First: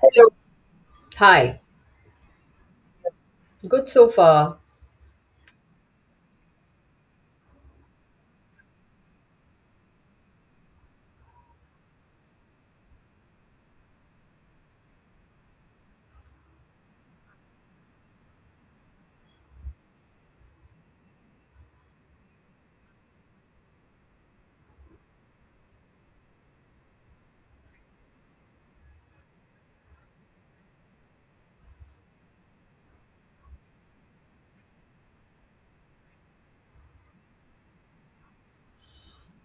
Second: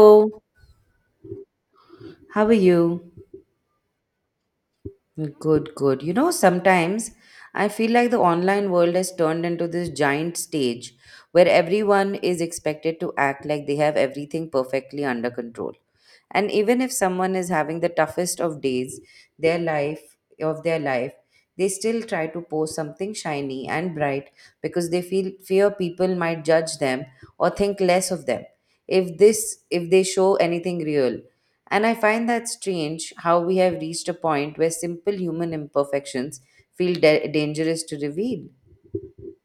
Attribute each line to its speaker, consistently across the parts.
Speaker 1: Hello. Hi.
Speaker 2: how are you?
Speaker 1: Good so far.
Speaker 2: Good, good. You know, sometimes I feel like the online world has turned into this giant stage where everyone is expected to act like they have everything perfectly under control. And even if someone is having the toughest of days, their life their life, they still try to post something shiny and bright because they feel fear people might judge them or think less of them if they show anything real. And I find that strange how we have reached a point where simple human imperfections feel dangerous to reveal.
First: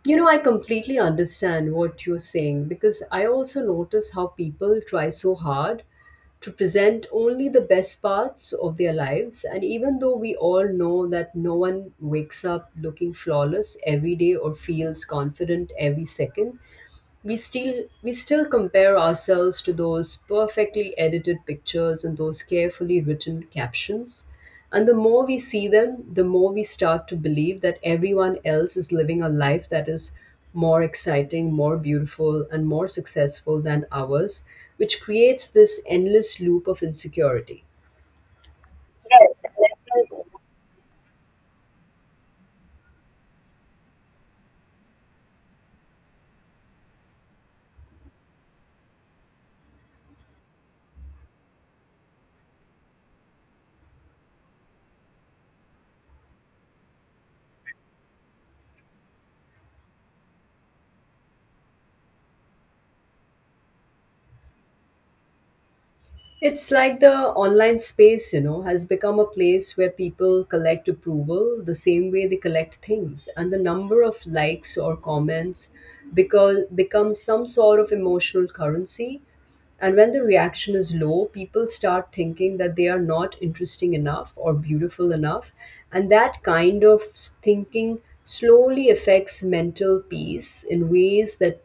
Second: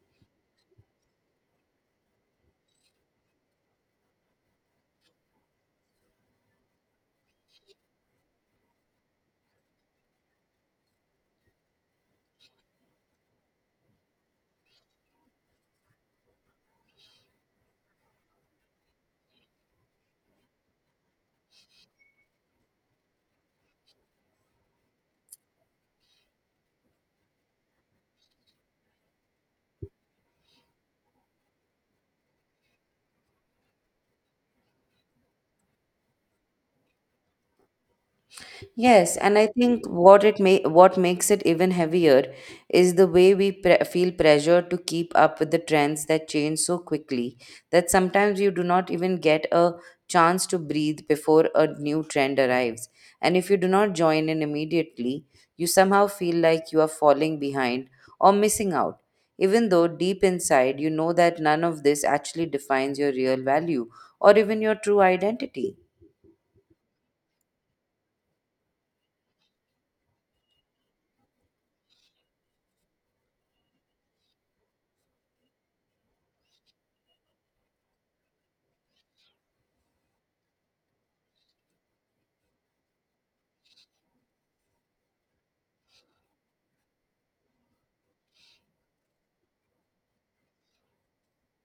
Speaker 1: You know, I completely understand what you're saying because I also notice how people try so hard to present only the best parts of their lives. And even though we all know that no one wakes up looking flawless every day or feels confident every second, we still compare ourselves to those perfectly edited pictures and those carefully written captions, and the more we see them the more we start to believe that everyone else is living a life that is more exciting, more beautiful, and more successful than ours, which creates this endless loop of insecurity.
Speaker 2: Yes, and I think what makes it even heavier is the way we feel pressure to keep up with the trends that change so quickly that sometimes you do not even get a chance to breathe before a new trend arrives. And if you do not join in immediately, you somehow feel like you are falling behind or missing out, even though deep inside you know that none of this actually defines your real value or even your true identity.
Speaker 1: It's like the online space, you know, has become a place where people collect approval the same way they collect things. And the number of likes or comments because becomes some sort of emotional currency. And when the reaction is low, people start thinking that they are not interesting enough or beautiful enough. And that kind of thinking slowly affects mental peace in ways that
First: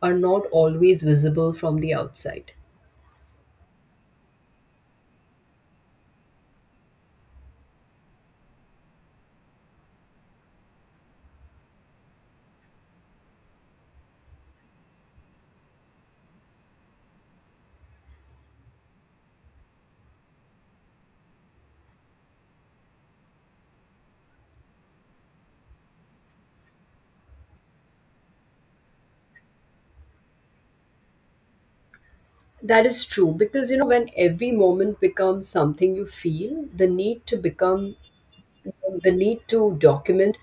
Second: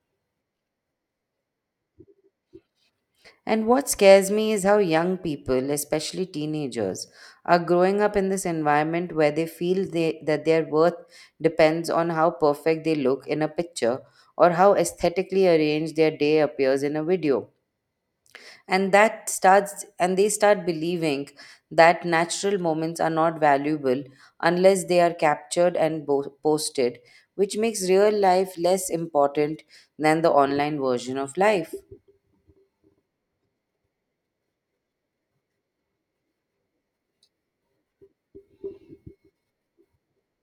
Speaker 1: are not always visible from the outside.
Speaker 2: And what scares me is how young people, especially teenagers, are growing up in this environment where that their worth depends on how perfect they look in a picture or how aesthetically arranged their day appears in a video. And they start believing that natural moments are not valuable unless they are captured and posted, which makes real life less important than the online version of life.
Speaker 1: That is true because, you know, when every moment becomes something you feel, the need to become, the need to document,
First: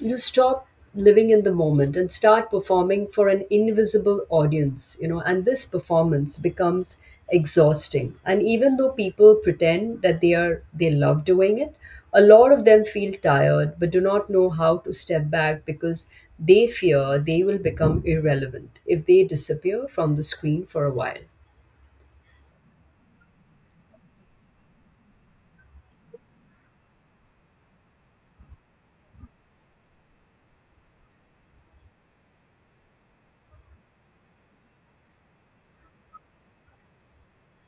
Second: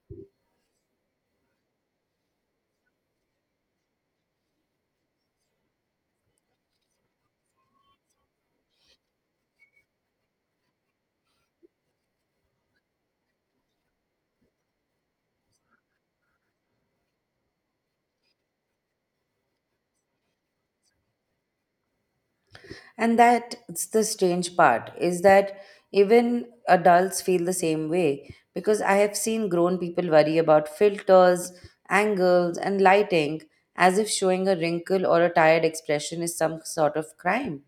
Speaker 1: you stop living in the moment and start performing for an invisible audience, you know, and this performance becomes exhausting. And even though people pretend that they love doing it, a lot of them feel tired but do not know how to step back because they fear they will become irrelevant if they disappear from the screen for a while.
Speaker 2: And that's the strange part is that even adults feel the same way because I have seen grown people worry about filters, angles, and lighting as if showing a wrinkle or a tired expression is some sort of crime.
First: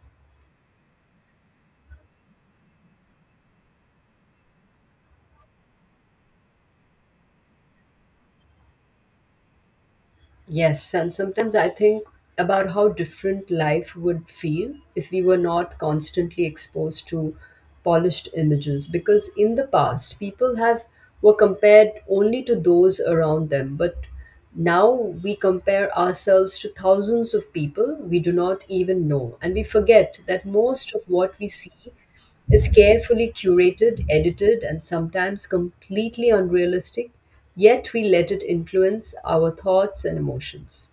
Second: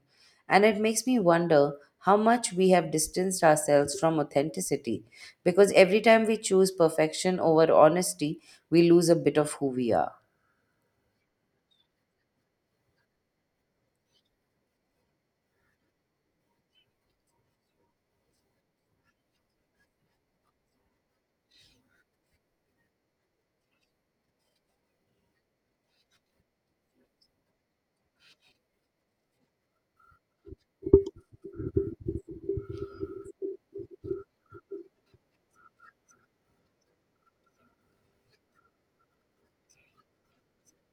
Speaker 2: And it makes me wonder how much we have distanced ourselves from authenticity because every time we choose perfection over honesty, we lose a bit of who we are.
Speaker 1: Yes, and sometimes I think about how different life would feel if we were not constantly exposed to polished images, because in the past people have were compared only to those around them, but now we compare ourselves to thousands of people we do not even know, and we forget that most of what we see is carefully curated, edited, and sometimes completely unrealistic, yet we let it influence our thoughts and emotions.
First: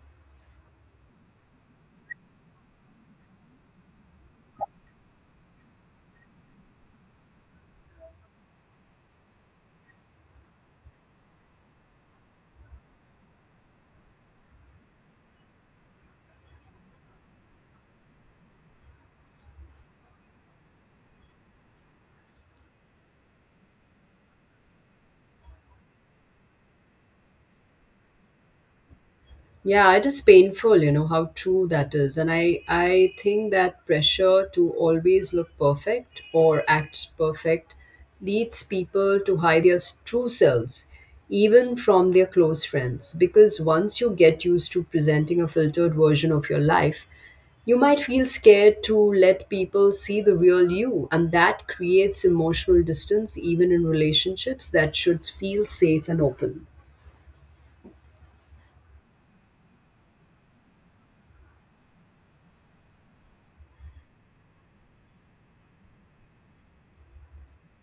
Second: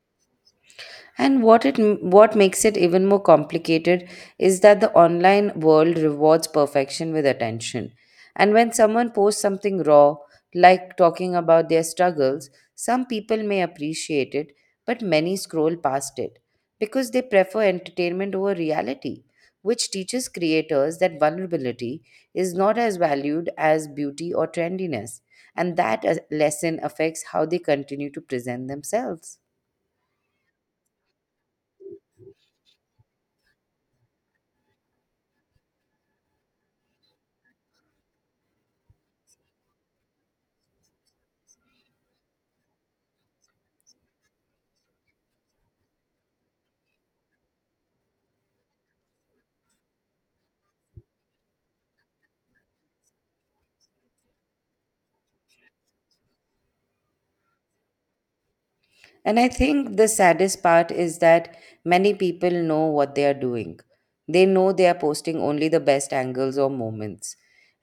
Speaker 2: And what makes it even more complicated is that the online world rewards perfection with attention. And when someone posts something raw, like talking about their struggles, some people may appreciate it, but many scroll past it because they prefer entertainment over reality, which teaches creators that vulnerability is not as valued as beauty or trendiness. And that lesson affects how they continue to present themselves.
Speaker 1: Yeah, it is painful, you know, how true that is. And I think that pressure to always look perfect or act perfect leads people to hide their true selves, even from their close friends. Because once you get used to presenting a filtered version of your life, you might feel scared to let people see the real you. And that creates emotional distance, even in relationships that should feel safe and open.
Speaker 2: And I think the saddest part is that many people know what they are doing. They know they are posting only the best angles or moments.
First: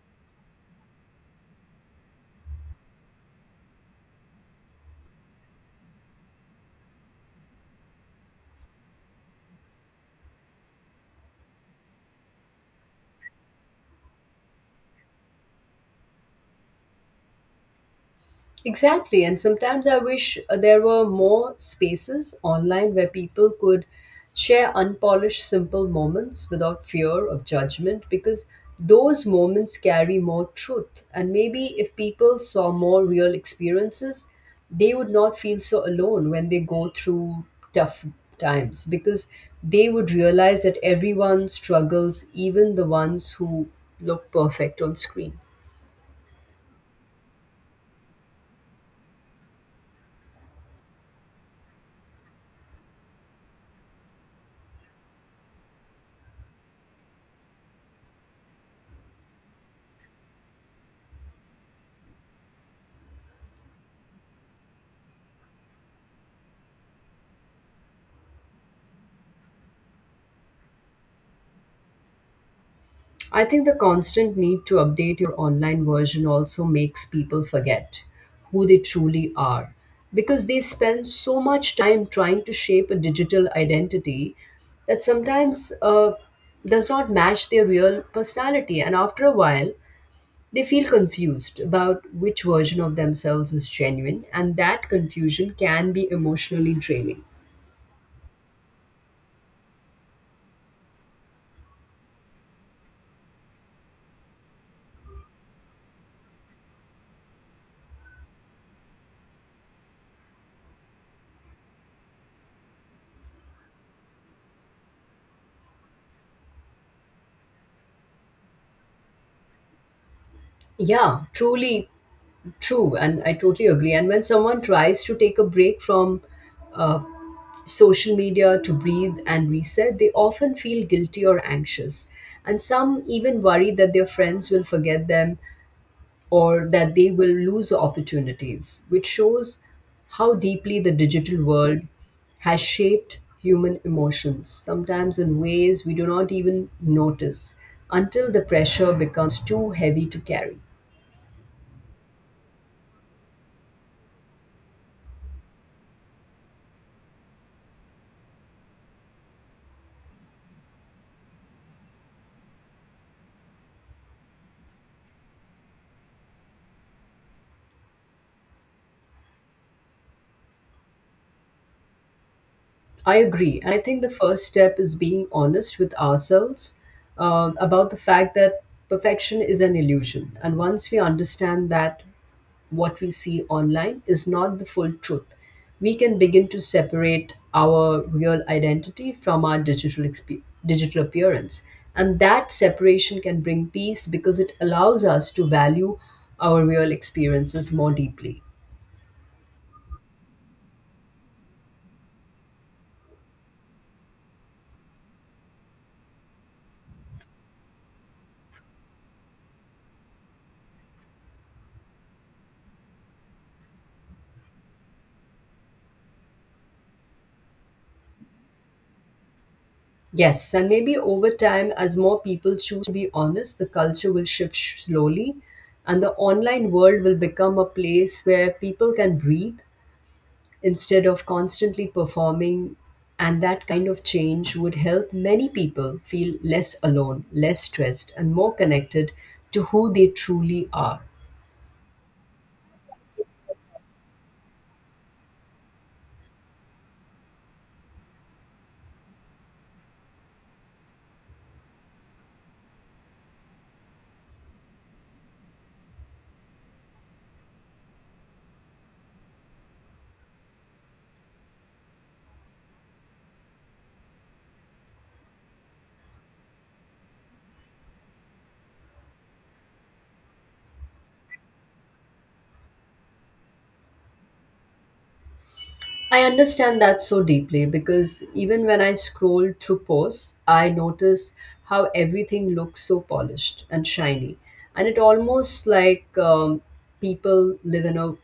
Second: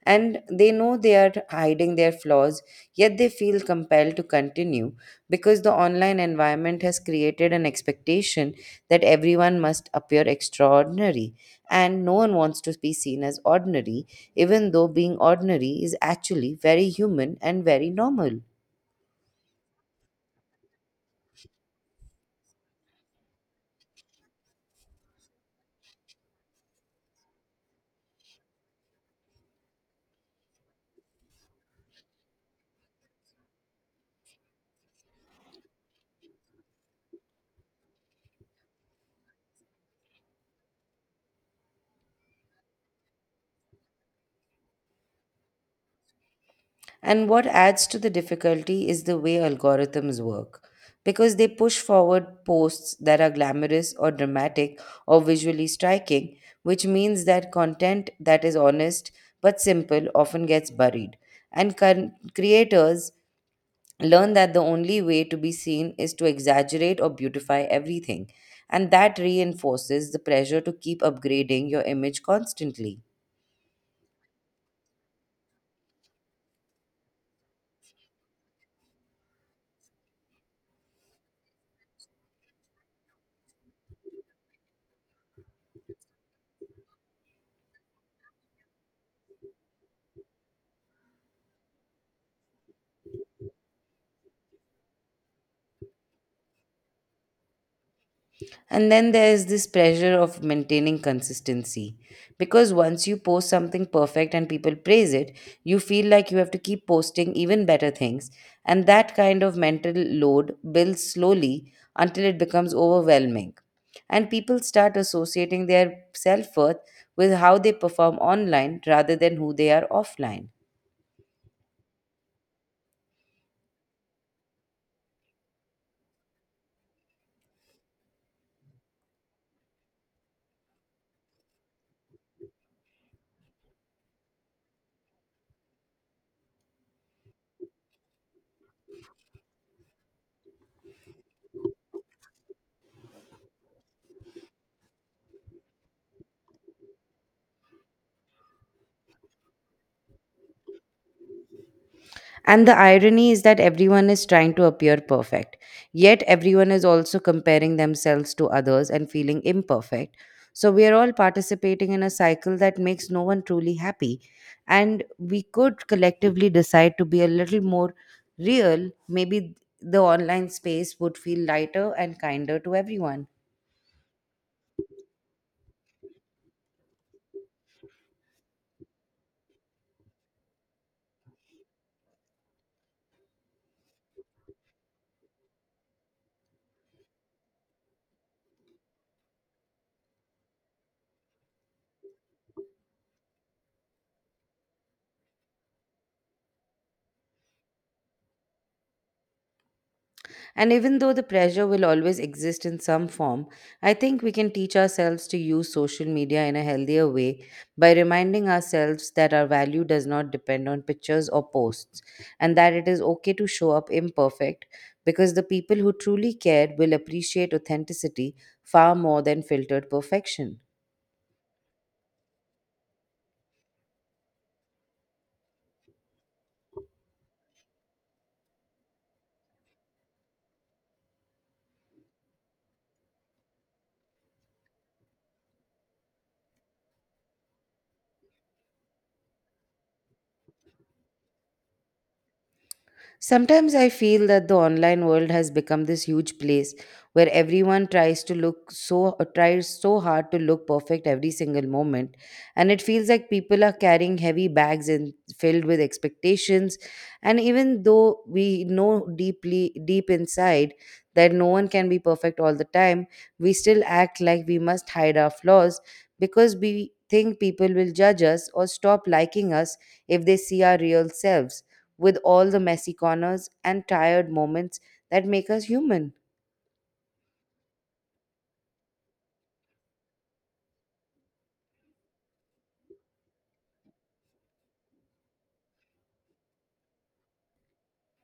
Speaker 2: And they know they are hiding their flaws, yet they feel compelled to continue because the online environment has created an expectation that everyone must appear extraordinary. And no one wants to be seen as ordinary, even though being ordinary is actually very human and very normal.
Speaker 1: Exactly, and sometimes I wish there were more spaces online where people could share unpolished, simple moments without fear of judgment, because those moments carry more truth. And maybe if people saw more real experiences, they would not feel so alone when they go through tough times, because they would realize that everyone struggles, even the ones who look perfect on screen.
Speaker 2: And what adds to the difficulty is the way algorithms work, because they push forward posts that are glamorous or dramatic or visually striking, which means that content that is honest but simple often gets buried. And creators learn that the only way to be seen is to exaggerate or beautify everything. And that reinforces the pressure to keep upgrading your image constantly.
Speaker 1: I think the constant need to update your online version also makes people forget who they truly are, because they spend so much time trying to shape a digital identity that sometimes does not match their real personality. And after a while, they feel confused about which version of themselves is genuine, and that confusion can be emotionally draining.
Speaker 2: And then there is this pressure of maintaining consistency. Because once you post something perfect and people praise it, you feel like you have to keep posting even better things. And that kind of mental load builds slowly until it becomes overwhelming. And people start associating their self worth with how they perform online rather than who they are offline.
Speaker 1: Yeah, truly true. And I totally agree. And when someone tries to take a break from uh, social media to breathe and reset, they often feel guilty or anxious. And some even worry that their friends will forget them or that they will lose opportunities, which shows how deeply the digital world has shaped human emotions, sometimes in ways we do not even notice until the pressure becomes too heavy to carry.
Speaker 2: And the irony is that everyone is trying to appear perfect, yet everyone is also comparing themselves to others and feeling imperfect. So we are all participating in a cycle that makes no one truly happy. And we could collectively decide to be a little more real. Maybe the online space would feel lighter and kinder to
Speaker 1: I
Speaker 2: everyone.
Speaker 1: agree. And I think the first step is being honest with ourselves about the fact that perfection is an illusion. And once we understand that what we see online is not the full truth, we can begin to separate our real identity from our digital, digital appearance. And that separation can bring peace because it allows us to value our real experiences more deeply.
Speaker 2: And even though the pressure will always exist in some form, I think we can teach ourselves to use social media in a healthier way by reminding ourselves that our value does not depend on pictures or posts and that it is okay to show up imperfect because the people who truly care will appreciate authenticity far more than filtered
Speaker 1: Yes,
Speaker 2: perfection.
Speaker 1: and maybe over time, as more people choose to be honest, the culture will shift slowly, and the online world will become a place where people can breathe instead of constantly performing. And that kind of change would help many people feel less alone, less stressed, and more connected to who they truly are.
Speaker 2: Sometimes I feel that the online world has become this huge place where everyone tries so hard to look perfect every single moment, and it feels like people are carrying heavy bags and filled with expectations, and even though we know deep inside that no one can be perfect all the time, we still act like we must hide our flaws because we think people will judge us or stop liking us if they see our real selves with all the messy corners and tired moments that make us human.
Speaker 1: I understand that so deeply because even when I scroll through posts, I notice how everything looks so polished and shiny. And it almost like people live in a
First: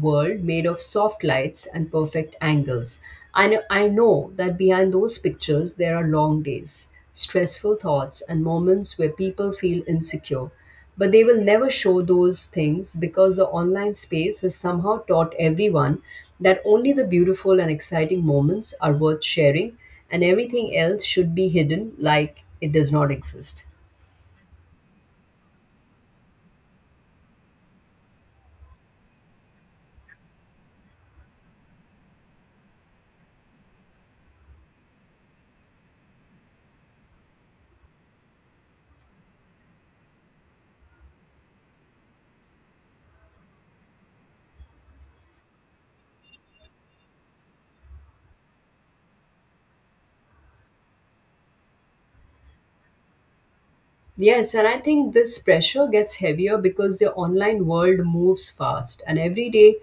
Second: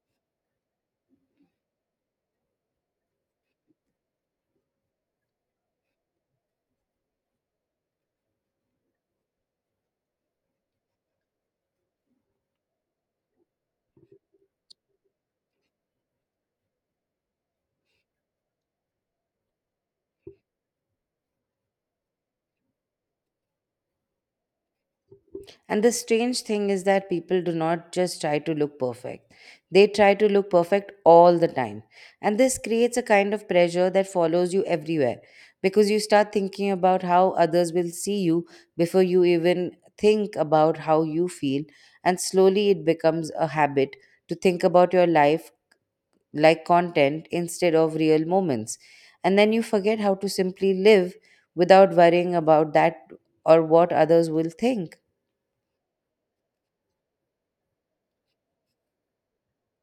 Speaker 1: world made of soft lights and perfect angles. I know that behind those pictures, there are long days, stressful thoughts, and moments where people feel insecure. But they will never show those things because the online space has somehow taught everyone that only the beautiful and exciting moments are worth sharing, and everything else should be hidden like it does not exist.
Speaker 2: And the strange thing is that people do not just try to look perfect, they try to look perfect all the time. And this creates a kind of pressure that follows you everywhere because you start thinking about how others will see you before you even think about how you feel. And slowly it becomes a habit to think about your life like content instead of real moments. And then you forget how to simply live without worrying about that or what others will
Speaker 1: Yes, and I
Speaker 2: think.
Speaker 1: think this pressure gets heavier because the online world moves fast, and every day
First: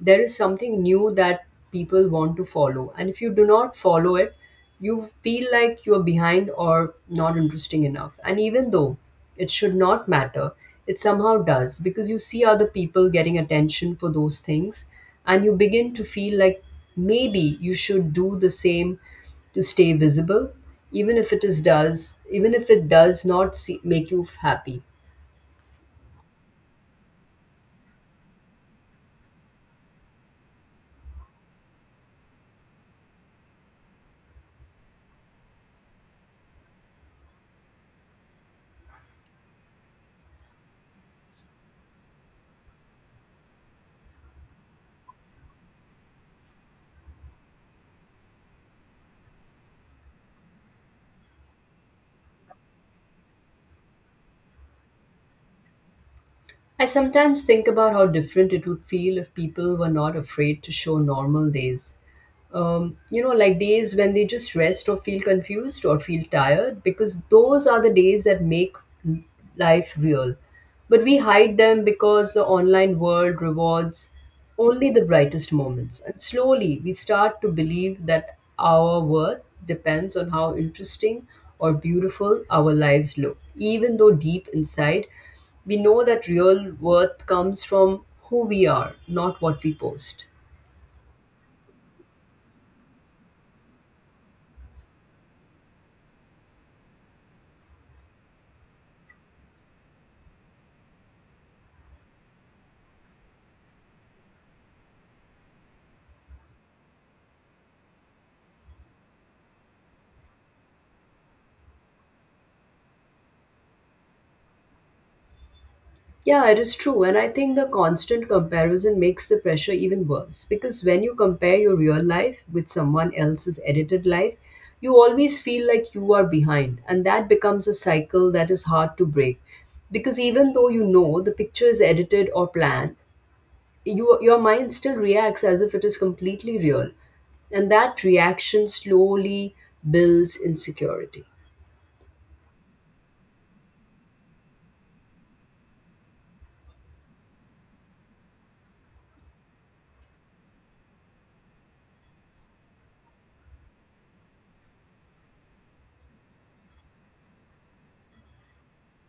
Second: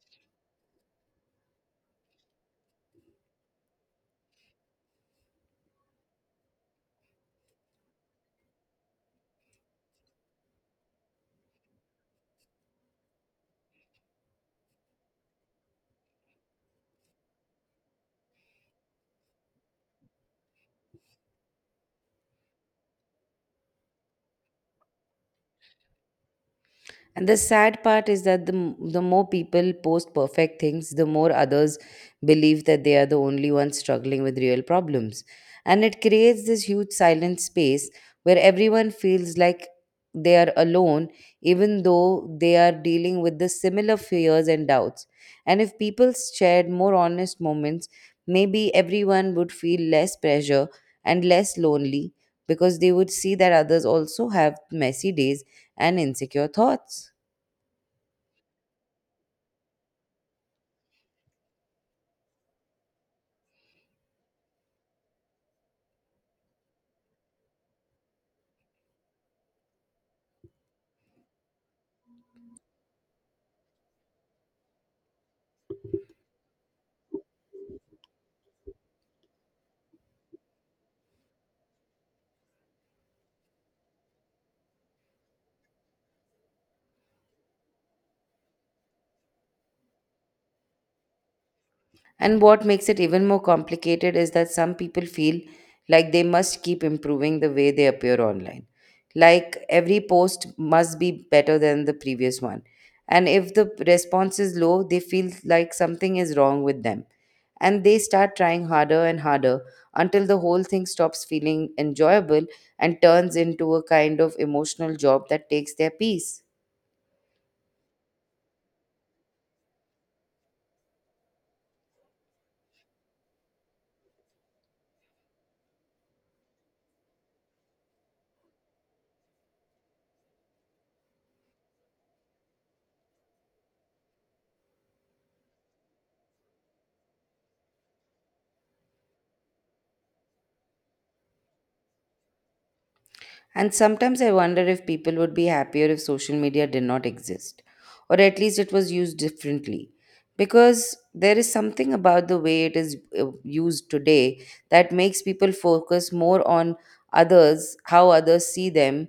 Speaker 1: there is something new that people want to follow. And if you do not follow it, you feel like you're behind or not interesting enough. And even though it should not matter, it somehow does because you see other people getting attention for those things, and you begin to feel like maybe you should do the same to stay visible, even if it is does even if it does not make you happy.
Speaker 2: And the sad part is that the more people post perfect things, the more others believe that they are the only ones struggling with real problems. And it creates this huge silent space where everyone feels like they are alone, even though they are dealing with the similar fears and doubts. And if people shared more honest moments, maybe everyone would feel less pressure and less lonely because they would see that others also have messy days and insecure
Speaker 1: I
Speaker 2: thoughts.
Speaker 1: sometimes think about how different it would feel if people were not afraid to show normal days. You know, like days when they just rest or feel confused or feel tired, because those are the days that make l- life real. But we hide them because the online world rewards only the brightest moments. And slowly we start to believe that our worth depends on how interesting or beautiful our lives look, even though deep inside we know that real worth comes from who we are, not what we post.
Speaker 2: And what makes it even more complicated is that some people feel like they must keep improving the way they appear online. Like every post must be better than the previous one. And if the response is low, they feel like something is wrong with them. And they start trying harder and harder until the whole thing stops feeling enjoyable and turns into a kind of emotional job that takes their peace.
Speaker 1: Yeah, it is true. And I think the constant comparison makes the pressure even worse because when you compare your real life with someone else's edited life, you always feel like you are behind. And that becomes a cycle that is hard to break because even though you know the picture is edited or planned, your mind still reacts as if it is completely real. And that reaction slowly builds insecurity.
Speaker 2: And sometimes I wonder if people would be happier if social media did not exist, or at least it was used differently. Because there is something about the way it is used today that makes people focus more on others, how others see them,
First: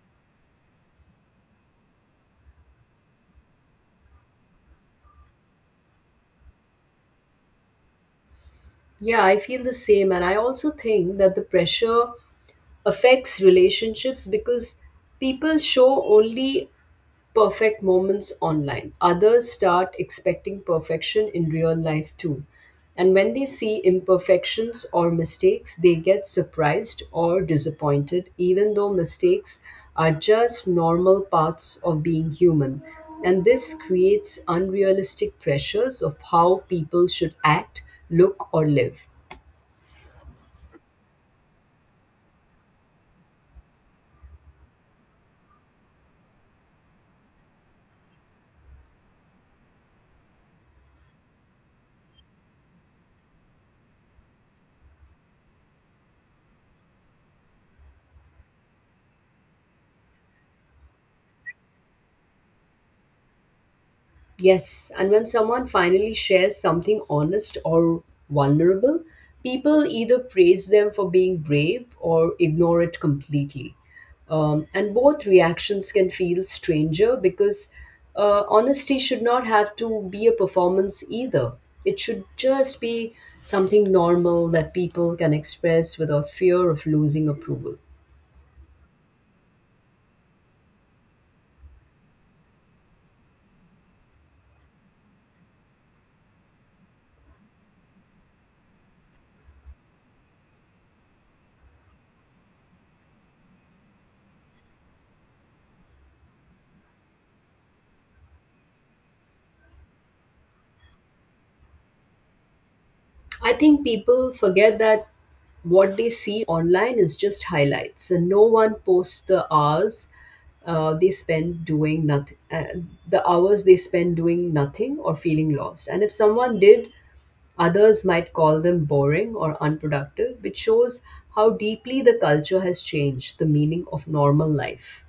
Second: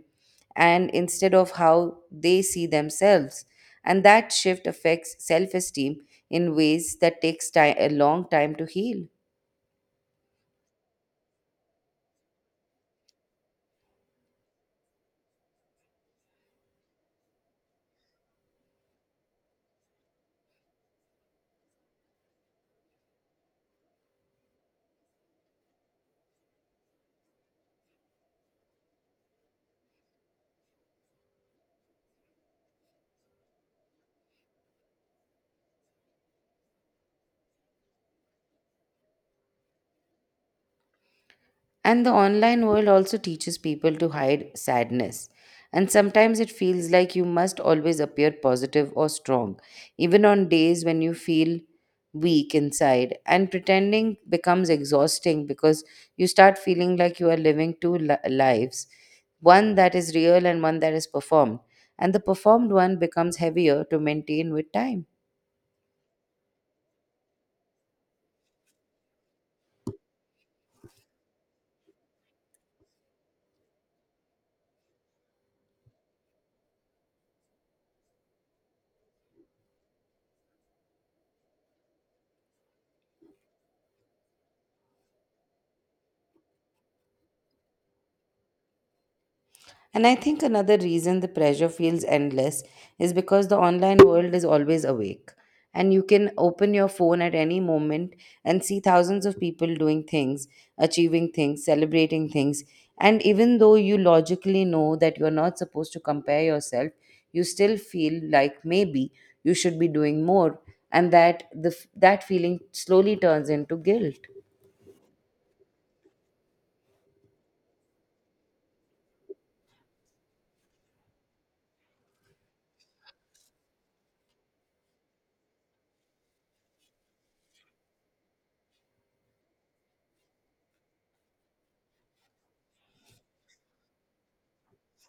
Speaker 2: and instead of how they see themselves. And that shift affects self esteem in ways that takes time, a long time to heal.
Speaker 1: Yeah, I feel the same. And I also think that the pressure affects relationships because people show only perfect moments online. Others start expecting perfection in real life too. And when they see imperfections or mistakes, they get surprised or disappointed, even though mistakes are just normal parts of being human. And this creates unrealistic pressures of how people should act, look, or live.
Speaker 2: And the online world also teaches people to hide sadness. And sometimes it feels like you must always appear positive or strong, even on days when you feel weak inside. And pretending becomes exhausting because you start feeling like you are living lives, one that is real and one that is performed. And the performed one becomes heavier to maintain with
Speaker 1: Yes,
Speaker 2: time.
Speaker 1: and when someone finally shares something honest or vulnerable, people either praise them for being brave or ignore it completely. And both reactions can feel stranger because honesty should not have to be a performance either. It should just be something normal that people can express without fear of losing approval.
Speaker 2: And I think another reason the pressure feels endless is because the online world is always awake. And you can open your phone at any moment and see thousands of people doing things, achieving things, celebrating things. And even though you logically know that you're not supposed to compare yourself, you still feel like maybe you should be doing more. And that feeling slowly turns
Speaker 1: I
Speaker 2: into
Speaker 1: think
Speaker 2: guilt.
Speaker 1: people forget that what they see online is just highlights, and no one posts the hours uh, they spend doing nothing, uh, the hours they spend doing nothing or feeling lost. And if someone did, others might call them boring or unproductive, which shows how deeply the culture has changed the meaning of normal life.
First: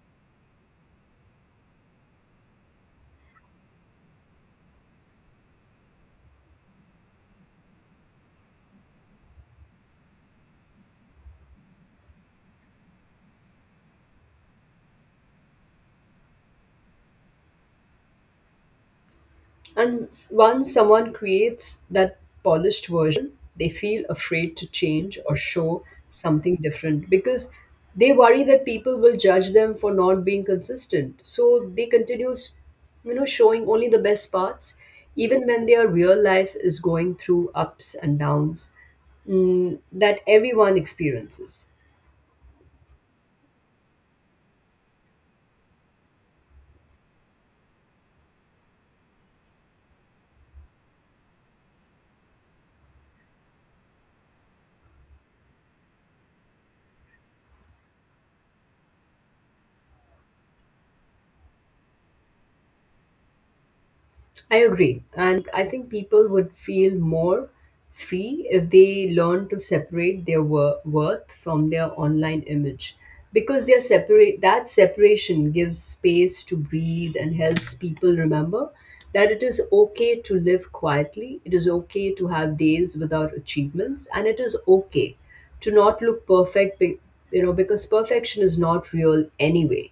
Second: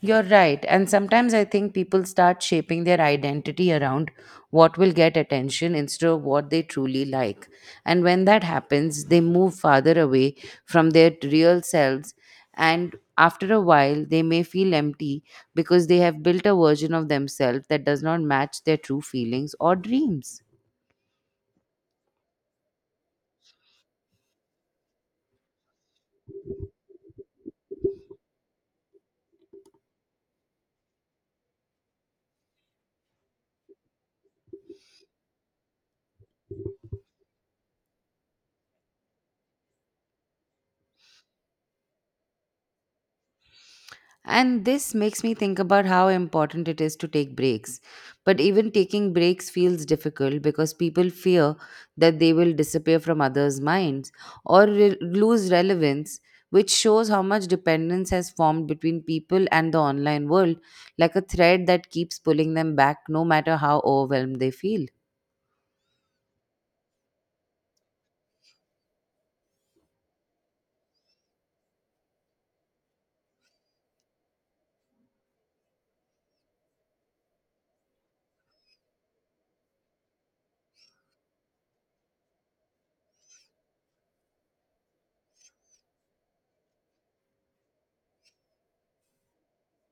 Speaker 2: You're right. And sometimes I think people start shaping their identity around what will get attention instead of what they truly like. And when that happens, they move farther away from their real selves. And after a while, they may feel empty because they have built a version of themselves that does not match their true feelings or
Speaker 1: And
Speaker 2: dreams.
Speaker 1: once someone creates that polished version, they feel afraid to change or show something different because they worry that people will judge them for not being consistent. So they continue, you know, showing only the best parts, even when their real life is going through ups and downs, that everyone experiences.
Speaker 2: And this makes me think about how important it is to take breaks. But even taking breaks feels difficult because people fear that they will disappear from others' minds or lose relevance, which shows how much dependence has formed between people and the online world, like a thread that keeps pulling them back no matter how overwhelmed they
Speaker 1: I
Speaker 2: feel.
Speaker 1: agree. And I think people would feel more free if they learn to separate their worth from their online image because they separate that separation gives space to breathe and helps people remember that it is okay to live quietly, it is okay to have days without achievements, and it is okay to not look perfect, you know, because perfection is not real anyway.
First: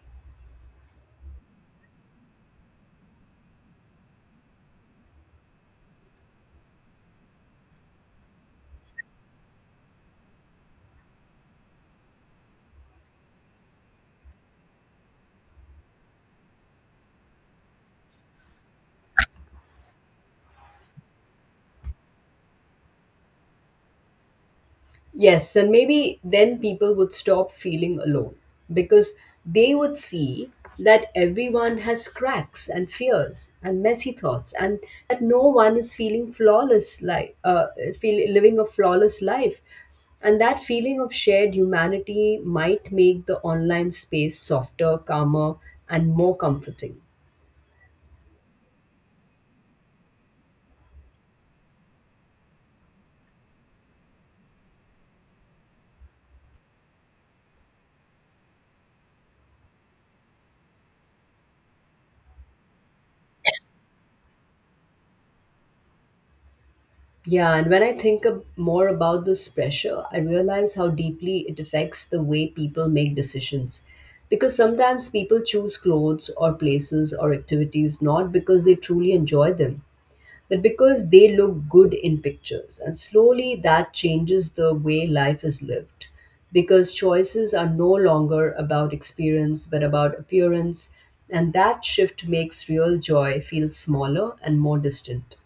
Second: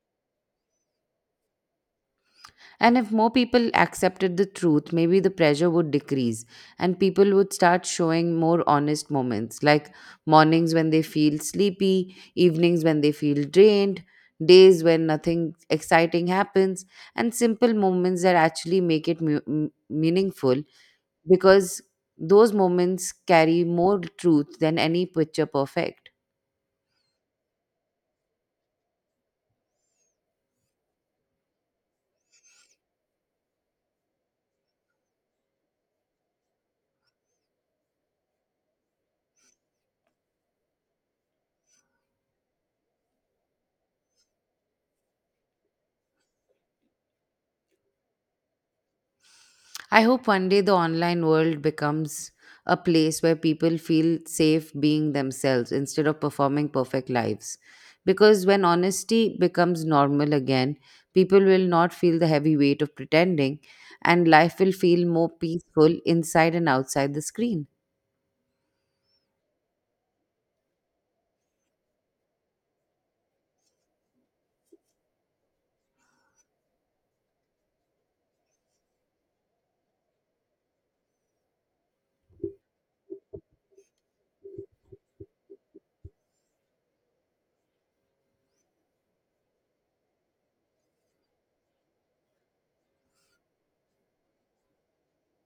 Speaker 2: And if more people accepted the truth, maybe the pressure would decrease and people would start showing more honest moments, like mornings when they feel sleepy, evenings when they feel drained, days when nothing exciting happens, and simple moments that actually make it meaningful because those moments carry more truth than any picture
Speaker 1: Yes, and
Speaker 2: perfect.
Speaker 1: maybe then people would stop feeling alone because they would see that everyone has cracks and fears and messy thoughts, and that no one is feeling flawless, like living a flawless life, and that feeling of shared humanity might make the online space softer, calmer, and more comforting.
Speaker 2: I hope one day the online world becomes a place where people feel safe being themselves instead of performing perfect lives. Because when honesty becomes normal again, people will not feel the heavy weight of pretending and life will feel more peaceful inside and outside the
Speaker 1: Yeah,
Speaker 2: screen.
Speaker 1: and when I think more about this pressure, I realize how deeply it affects the way people make decisions. Because sometimes people choose clothes or places or activities not because they truly enjoy them, but because they look good in pictures. And slowly that changes the way life is lived. Because choices are no longer about experience, but about appearance. And that shift makes real joy feel smaller and more distant.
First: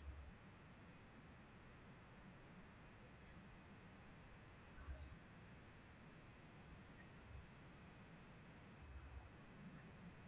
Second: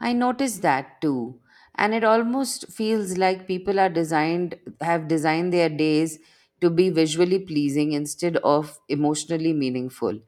Speaker 2: I noticed that too. And it almost feels like have designed their days to be visually pleasing instead of emotionally meaningful.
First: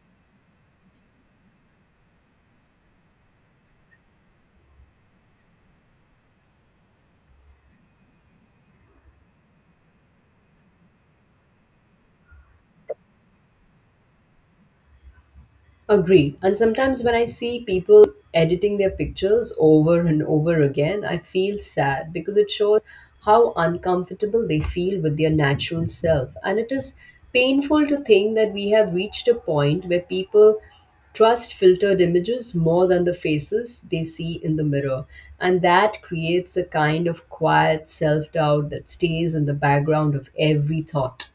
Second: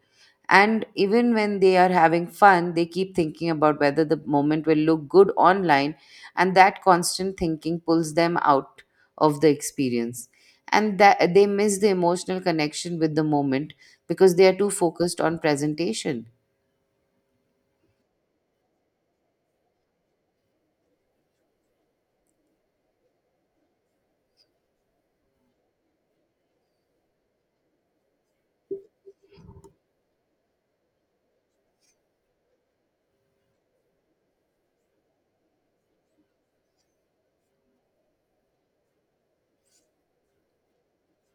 Speaker 2: And even when they are having fun, they keep thinking about whether the moment will look good online. And that constant thinking pulls them out of the experience. And that they miss the emotional connection with the moment because they are too focused on presentation.
Speaker 1: Agree. And sometimes when I see people editing their pictures over and over again, I feel sad because it shows how uncomfortable they feel with their natural self. And it is painful to think that we have reached a point where people trust filtered images more than the faces they see in the mirror. And that creates a kind of quiet self doubt that stays in the background of every thought.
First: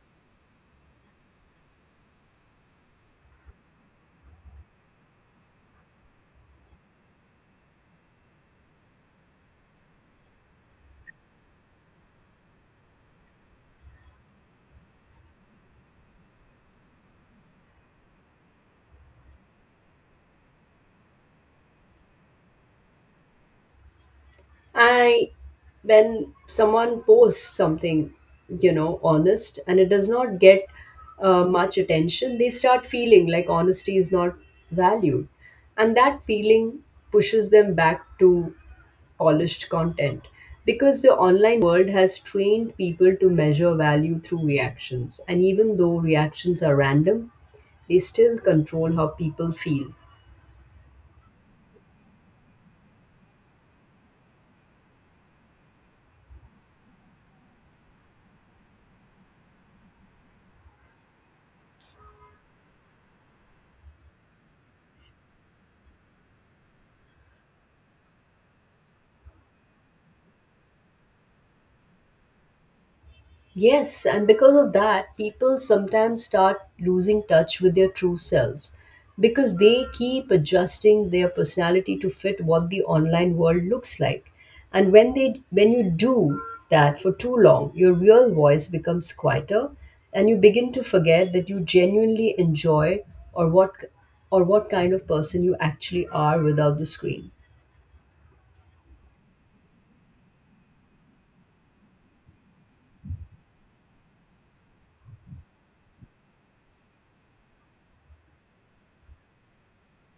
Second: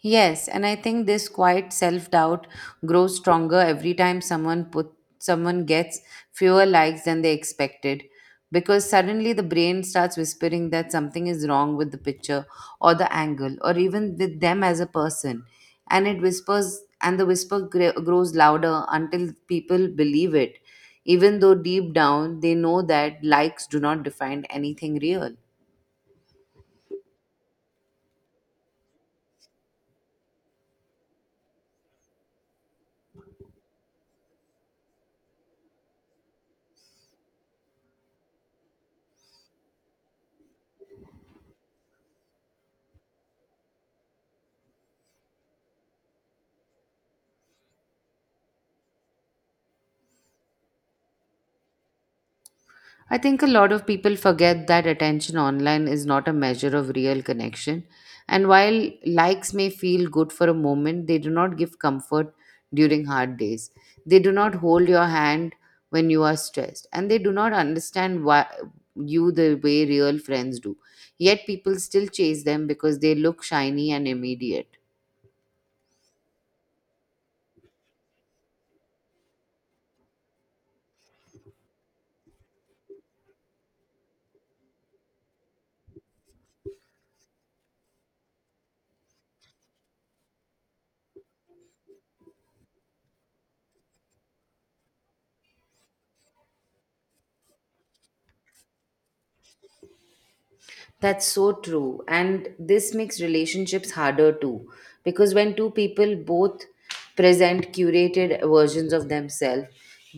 Speaker 2: Yes, and I think this quiet self-doubt grows stronger every time someone gets fewer likes than they expected, because suddenly the brain starts whispering that something is wrong with the picture or the angle or even with them as a person. And it whispers, and the grows louder until people believe it, even though deep down they know that likes do not define anything
Speaker 1: I
Speaker 2: real.
Speaker 1: when someone posts something, you know, honest and it does not get much attention, they start feeling like honesty is not valued, and that feeling pushes them back to polished content because the online world has trained people to measure value through reactions, and even though reactions are random, they still control how people feel.
Speaker 2: I think a lot of people forget that attention online is not a measure of real connection. And while likes may feel good for a moment, they do not give comfort during hard days. They do not hold your hand when you are stressed. And they do not understand why you, the way real friends do. Yet people still chase them because they look shiny
Speaker 1: Yes,
Speaker 2: and
Speaker 1: and because of
Speaker 2: immediate.
Speaker 1: that, people sometimes start losing touch with their true selves because they keep adjusting their personality to fit what the online world looks like. And when you do that for too long, your real voice becomes quieter and you begin to forget that you genuinely enjoy or what or what kind of person you actually are without the screen.
Speaker 2: That's so true. And this makes relationships harder too. Because when two people both present curated versions of themselves,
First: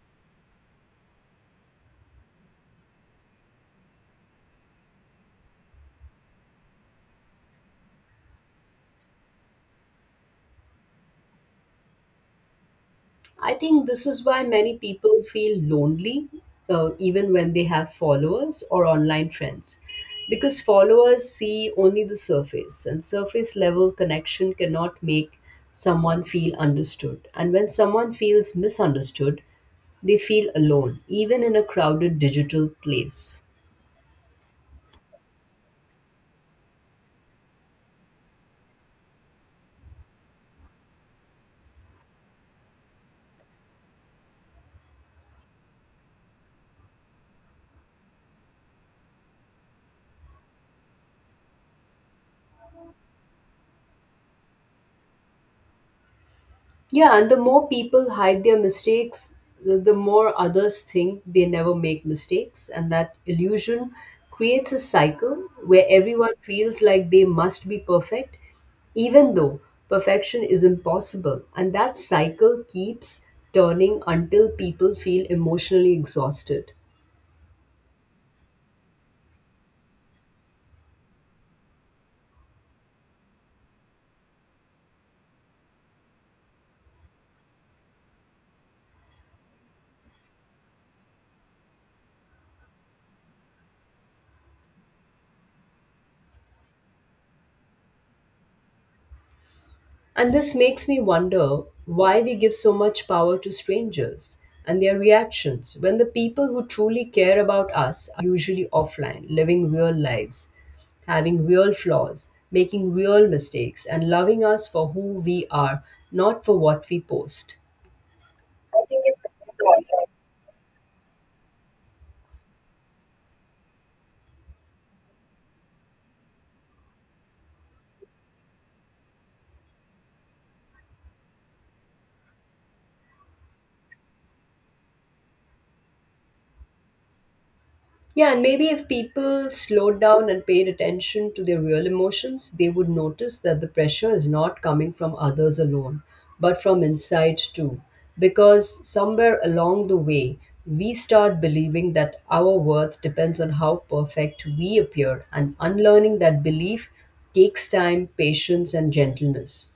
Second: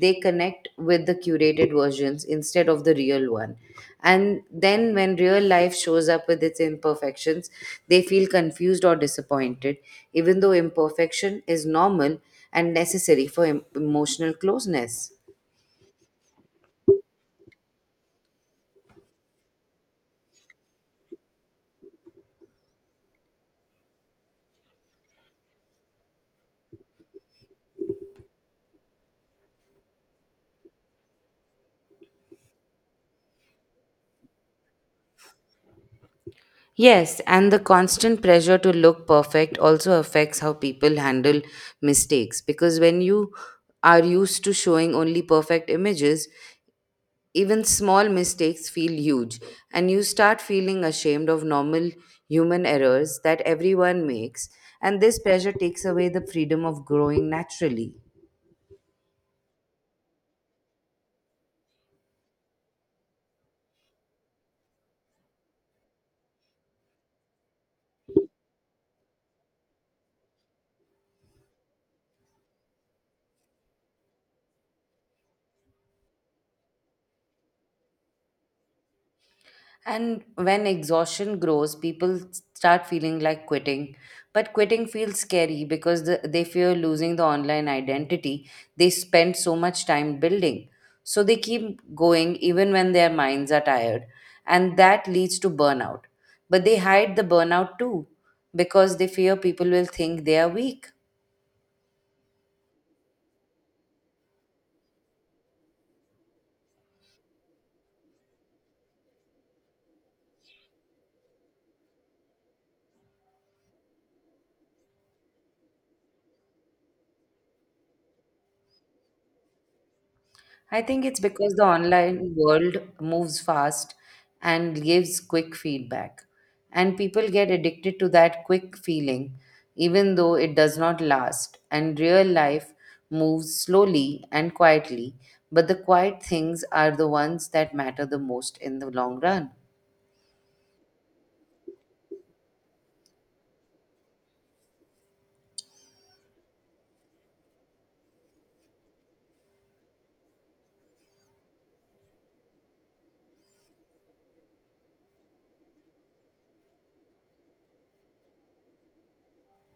Speaker 2: they connect with the curated versions instead of the real one. And then when real life shows up with its imperfections, they feel confused or disappointed, even though imperfection is normal and necessary for
Speaker 1: I think this is
Speaker 2: emotional
Speaker 1: why many
Speaker 2: closeness.
Speaker 1: people feel lonely, even when they have followers or online friends, because followers see only the surface, and surface level connection cannot make someone feel understood. And when someone feels misunderstood, they feel alone, even in a crowded digital place.
Speaker 2: Yes, and the constant pressure to look perfect also affects how people handle mistakes, because when you are used to showing only perfect images, even small mistakes feel huge, and you start feeling ashamed of normal human errors that everyone makes, and this pressure takes away the freedom of
Speaker 1: Yeah, and
Speaker 2: growing
Speaker 1: the more
Speaker 2: naturally.
Speaker 1: people hide their mistakes, the more others think they never make mistakes. And that illusion creates a cycle where everyone feels like they must be perfect, even though perfection is impossible. And that cycle keeps turning until people feel emotionally exhausted.
Speaker 2: And when exhaustion grows, people start feeling like quitting. But quitting feels scary because they fear losing the online identity they spent so much time building. So they keep going even when their minds are tired. And that leads to burnout. But they hide the burnout too because they fear people will think
Speaker 1: And
Speaker 2: they are
Speaker 1: this makes
Speaker 2: weak.
Speaker 1: me wonder why we give so much power to strangers and their reactions when the people who truly care about us are usually offline, living real lives, having real flaws, making real mistakes, and loving us for who we are, not for what we post. I think it's because the online.
Speaker 2: I think it's because the online world moves fast and gives quick feedback. And people get addicted to that quick feeling, even though it does not last. And real life moves slowly and quietly, but the quiet things are the ones that matter the
Speaker 1: Yeah, and
Speaker 2: most
Speaker 1: maybe
Speaker 2: in
Speaker 1: if
Speaker 2: the long
Speaker 1: people
Speaker 2: run.
Speaker 1: slowed down and paid attention to their real emotions, they would notice that the pressure is not coming from others alone, but from inside too. Because somewhere along the way, we start believing that our worth depends on how perfect we appear, and unlearning that belief takes time, patience, and gentleness.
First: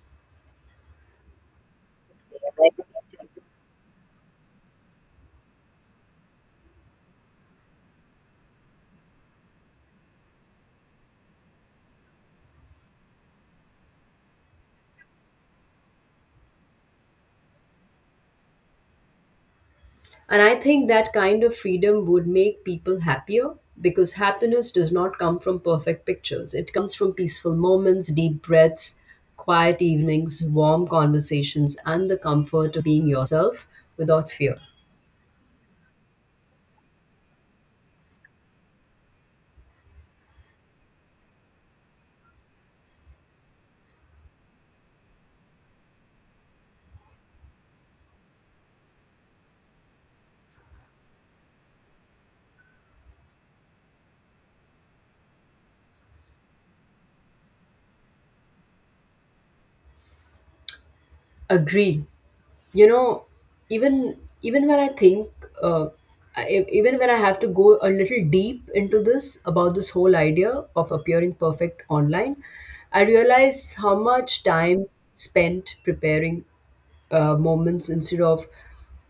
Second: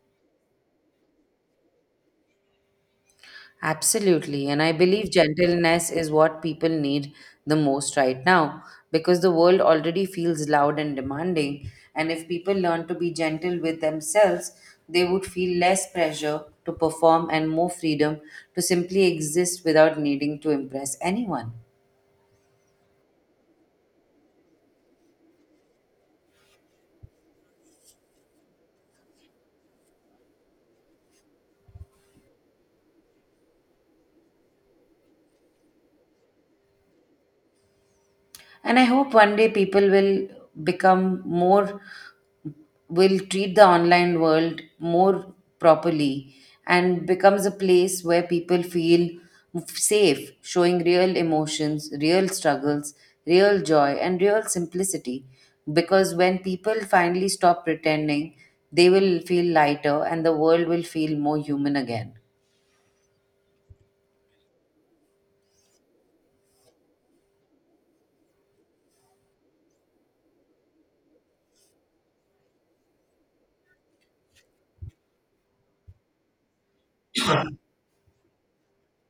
Speaker 2: Absolutely. And I believe gentleness is what people need the most right now, because the world already feels loud and demanding. And if people learn to be gentle with themselves, they would feel less pressure to perform and more freedom to simply exist without needing
Speaker 1: And
Speaker 2: to
Speaker 1: I think
Speaker 2: impress
Speaker 1: that kind
Speaker 2: anyone.
Speaker 1: of freedom would make people happier because happiness does not come from perfect pictures. It comes from peaceful moments, deep breaths, quiet evenings, warm conversations, and the comfort of being yourself without fear.
Speaker 2: And I hope one day people will become more, will treat the online world more properly and becomes a place where people feel safe, showing real emotions, real struggles, real joy, and real simplicity. Because when people finally stop pretending, they will feel lighter and the world will feel more human
Speaker 1: Agree.
Speaker 2: again.
Speaker 1: You know, even when I think, uh, even when I have to go a little deep into this about this whole idea of appearing perfect online, I realize how much time spent preparing moments instead of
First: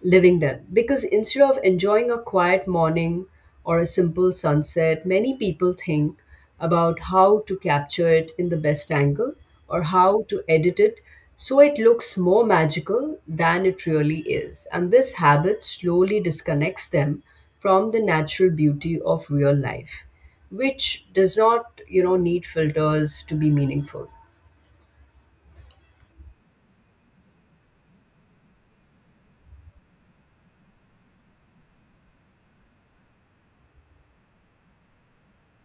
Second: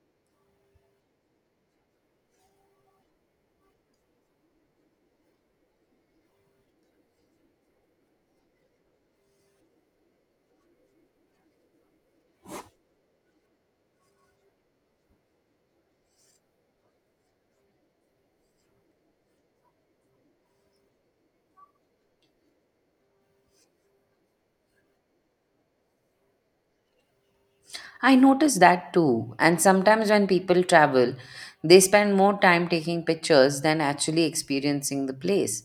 Speaker 1: living them. Because instead of enjoying a quiet morning or a simple sunset, many people think about how to capture it in the best angle or how to edit it so it looks more magical than it really is. And this habit slowly disconnects them from the natural beauty of real life, which does not, you know, need filters to be meaningful.
Speaker 2: I notice that too. And sometimes when people travel, they spend more time taking pictures than actually experiencing the place.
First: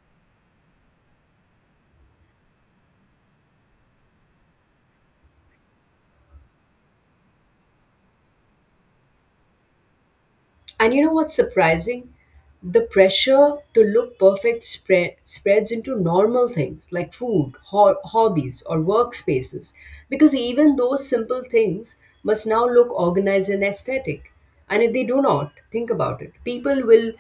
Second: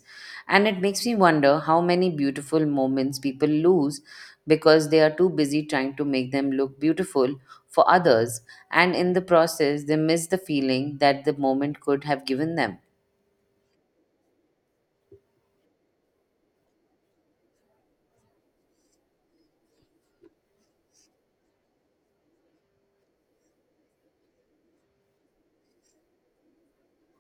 Speaker 2: And it makes me wonder how many beautiful moments people lose because they are too busy trying to make them look beautiful for others. And in the process, they miss the
Speaker 1: And
Speaker 2: feeling
Speaker 1: you know
Speaker 2: that the
Speaker 1: what's
Speaker 2: moment could
Speaker 1: surprising?
Speaker 2: have given them.
Speaker 1: The pressure to look perfect spreads into normal things like food, hobbies, or workspaces, because even those simple things must now look organized and aesthetic. And if they do not, think about it, people will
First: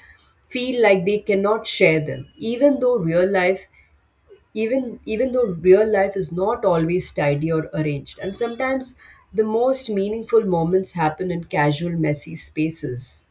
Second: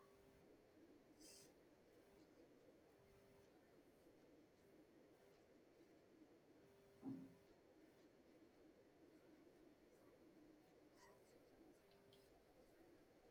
Speaker 1: feel like they cannot share them, even though real life even even though real life is not always tidy or arranged, and sometimes the most meaningful moments happen in casual messy spaces.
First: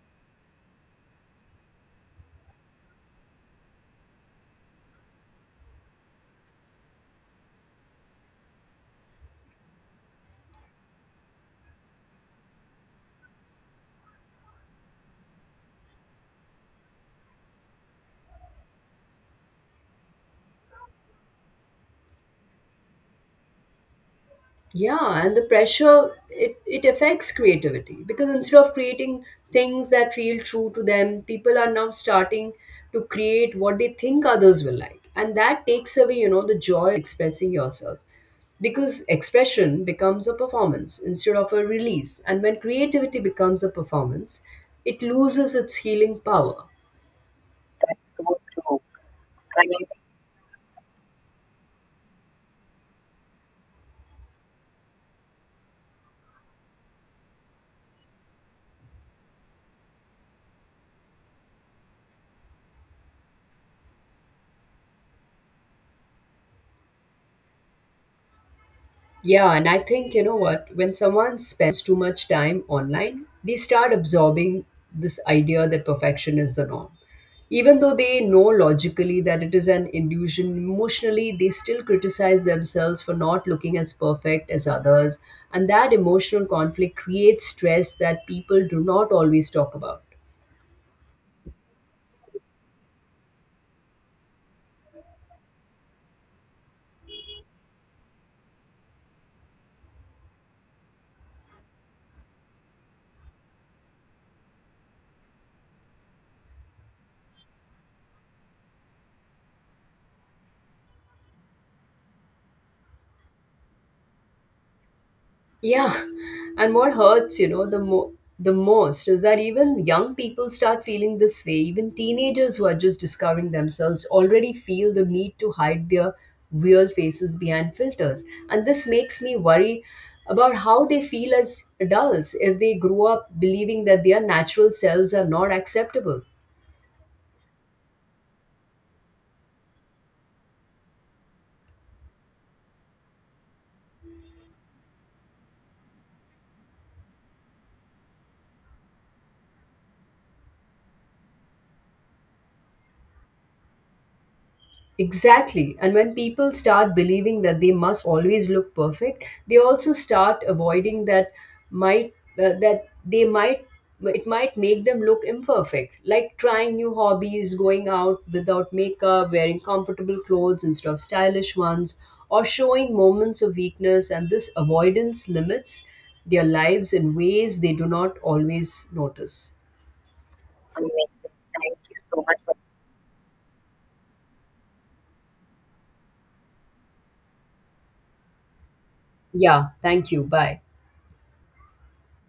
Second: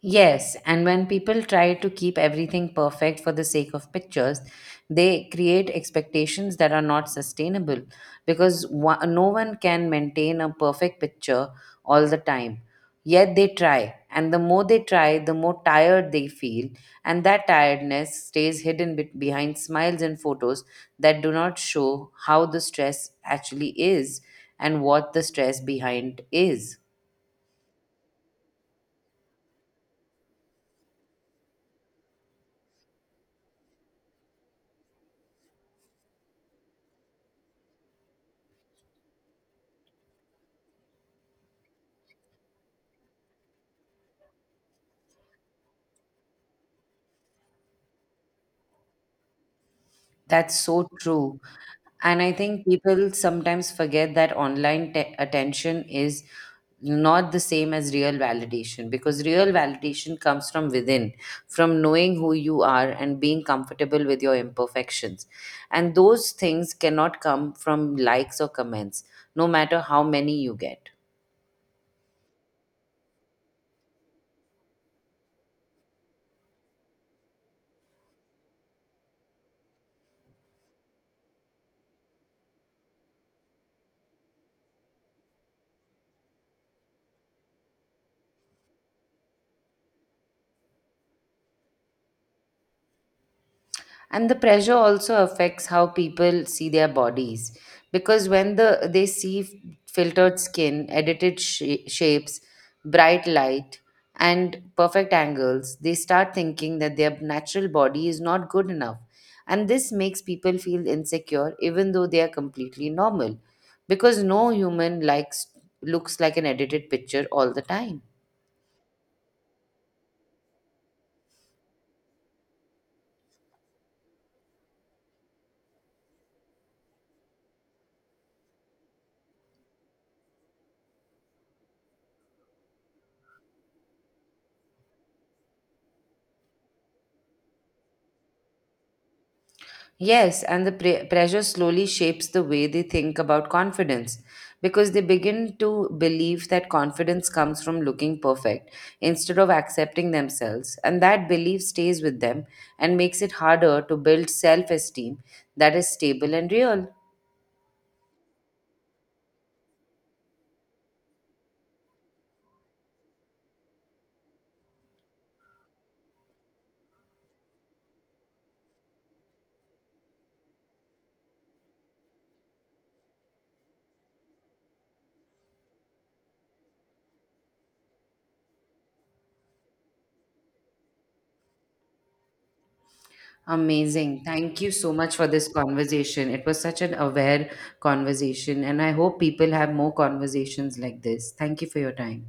Speaker 2: Yes, and when people try to keep everything perfect for the sake of pictures, they create expectations that are not sustainable because no one can maintain a perfect picture all the time. Yet they try, and the more they try, the more tired they feel, and that tiredness stays hidden behind smiles and photos that do not show how the stress actually is and what the
Speaker 1: Yeah, and the
Speaker 2: stress
Speaker 1: pressure
Speaker 2: behind
Speaker 1: it,
Speaker 2: is.
Speaker 1: it affects creativity because instead of creating things that feel true to them, people are now starting to create what they think others will like. And that takes away, you know, the joy of expressing yourself. Because expression becomes a performance instead of a release. And when creativity becomes a performance, it loses its healing power.
Speaker 2: That's so true. And I think people sometimes forget that online attention is not the same as real validation, because real validation comes from within, from knowing who you are and being comfortable with your imperfections. And those things cannot come from likes or comments, no
Speaker 1: Yeah, and I
Speaker 2: matter how
Speaker 1: think you know
Speaker 2: many you
Speaker 1: what?
Speaker 2: get.
Speaker 1: When someone spends too much time online, they start absorbing this idea that perfection is the norm. Even though they know logically that it is an illusion, emotionally they still criticize themselves for not looking as perfect as others, and that emotional conflict creates stress that people do not always talk about.
Speaker 2: And the pressure also affects how people see their bodies, because when they see filtered skin, edited shapes, bright light, and perfect angles, they start thinking that their natural body is not good enough, and this makes people feel insecure even though they are completely normal, because no human likes
Speaker 1: Yeah,
Speaker 2: looks like an
Speaker 1: and
Speaker 2: edited
Speaker 1: what
Speaker 2: picture
Speaker 1: hurts, you
Speaker 2: all the
Speaker 1: know,
Speaker 2: time.
Speaker 1: the most is that even young people start feeling this way. Even teenagers who are just discovering themselves already feel the need to hide their real faces behind filters. And this makes me worry about how they feel as adults if they grow up believing that their natural selves are not acceptable.
Speaker 2: Yes, and the pressure slowly shapes the way they think about confidence, because they begin to believe that confidence comes from looking perfect instead of accepting themselves. And that belief stays with them and makes it harder to build self esteem
Speaker 1: Exactly.
Speaker 2: that is
Speaker 1: And when
Speaker 2: stable
Speaker 1: people
Speaker 2: and real.
Speaker 1: start believing that they must always look perfect, they also start avoiding that might that they might it might make them look imperfect, like trying new hobbies, going out without makeup, wearing comfortable clothes instead of stylish ones, or showing moments of weakness. And this avoidance limits their lives in ways they do not always notice.
Speaker 2: Amazing. Thank you so much for this conversation. It was such an aware conversation, and I hope people
Speaker 1: Yeah,
Speaker 2: have more
Speaker 1: thank you. Bye.
Speaker 2: conversations like this. Thank you for your time.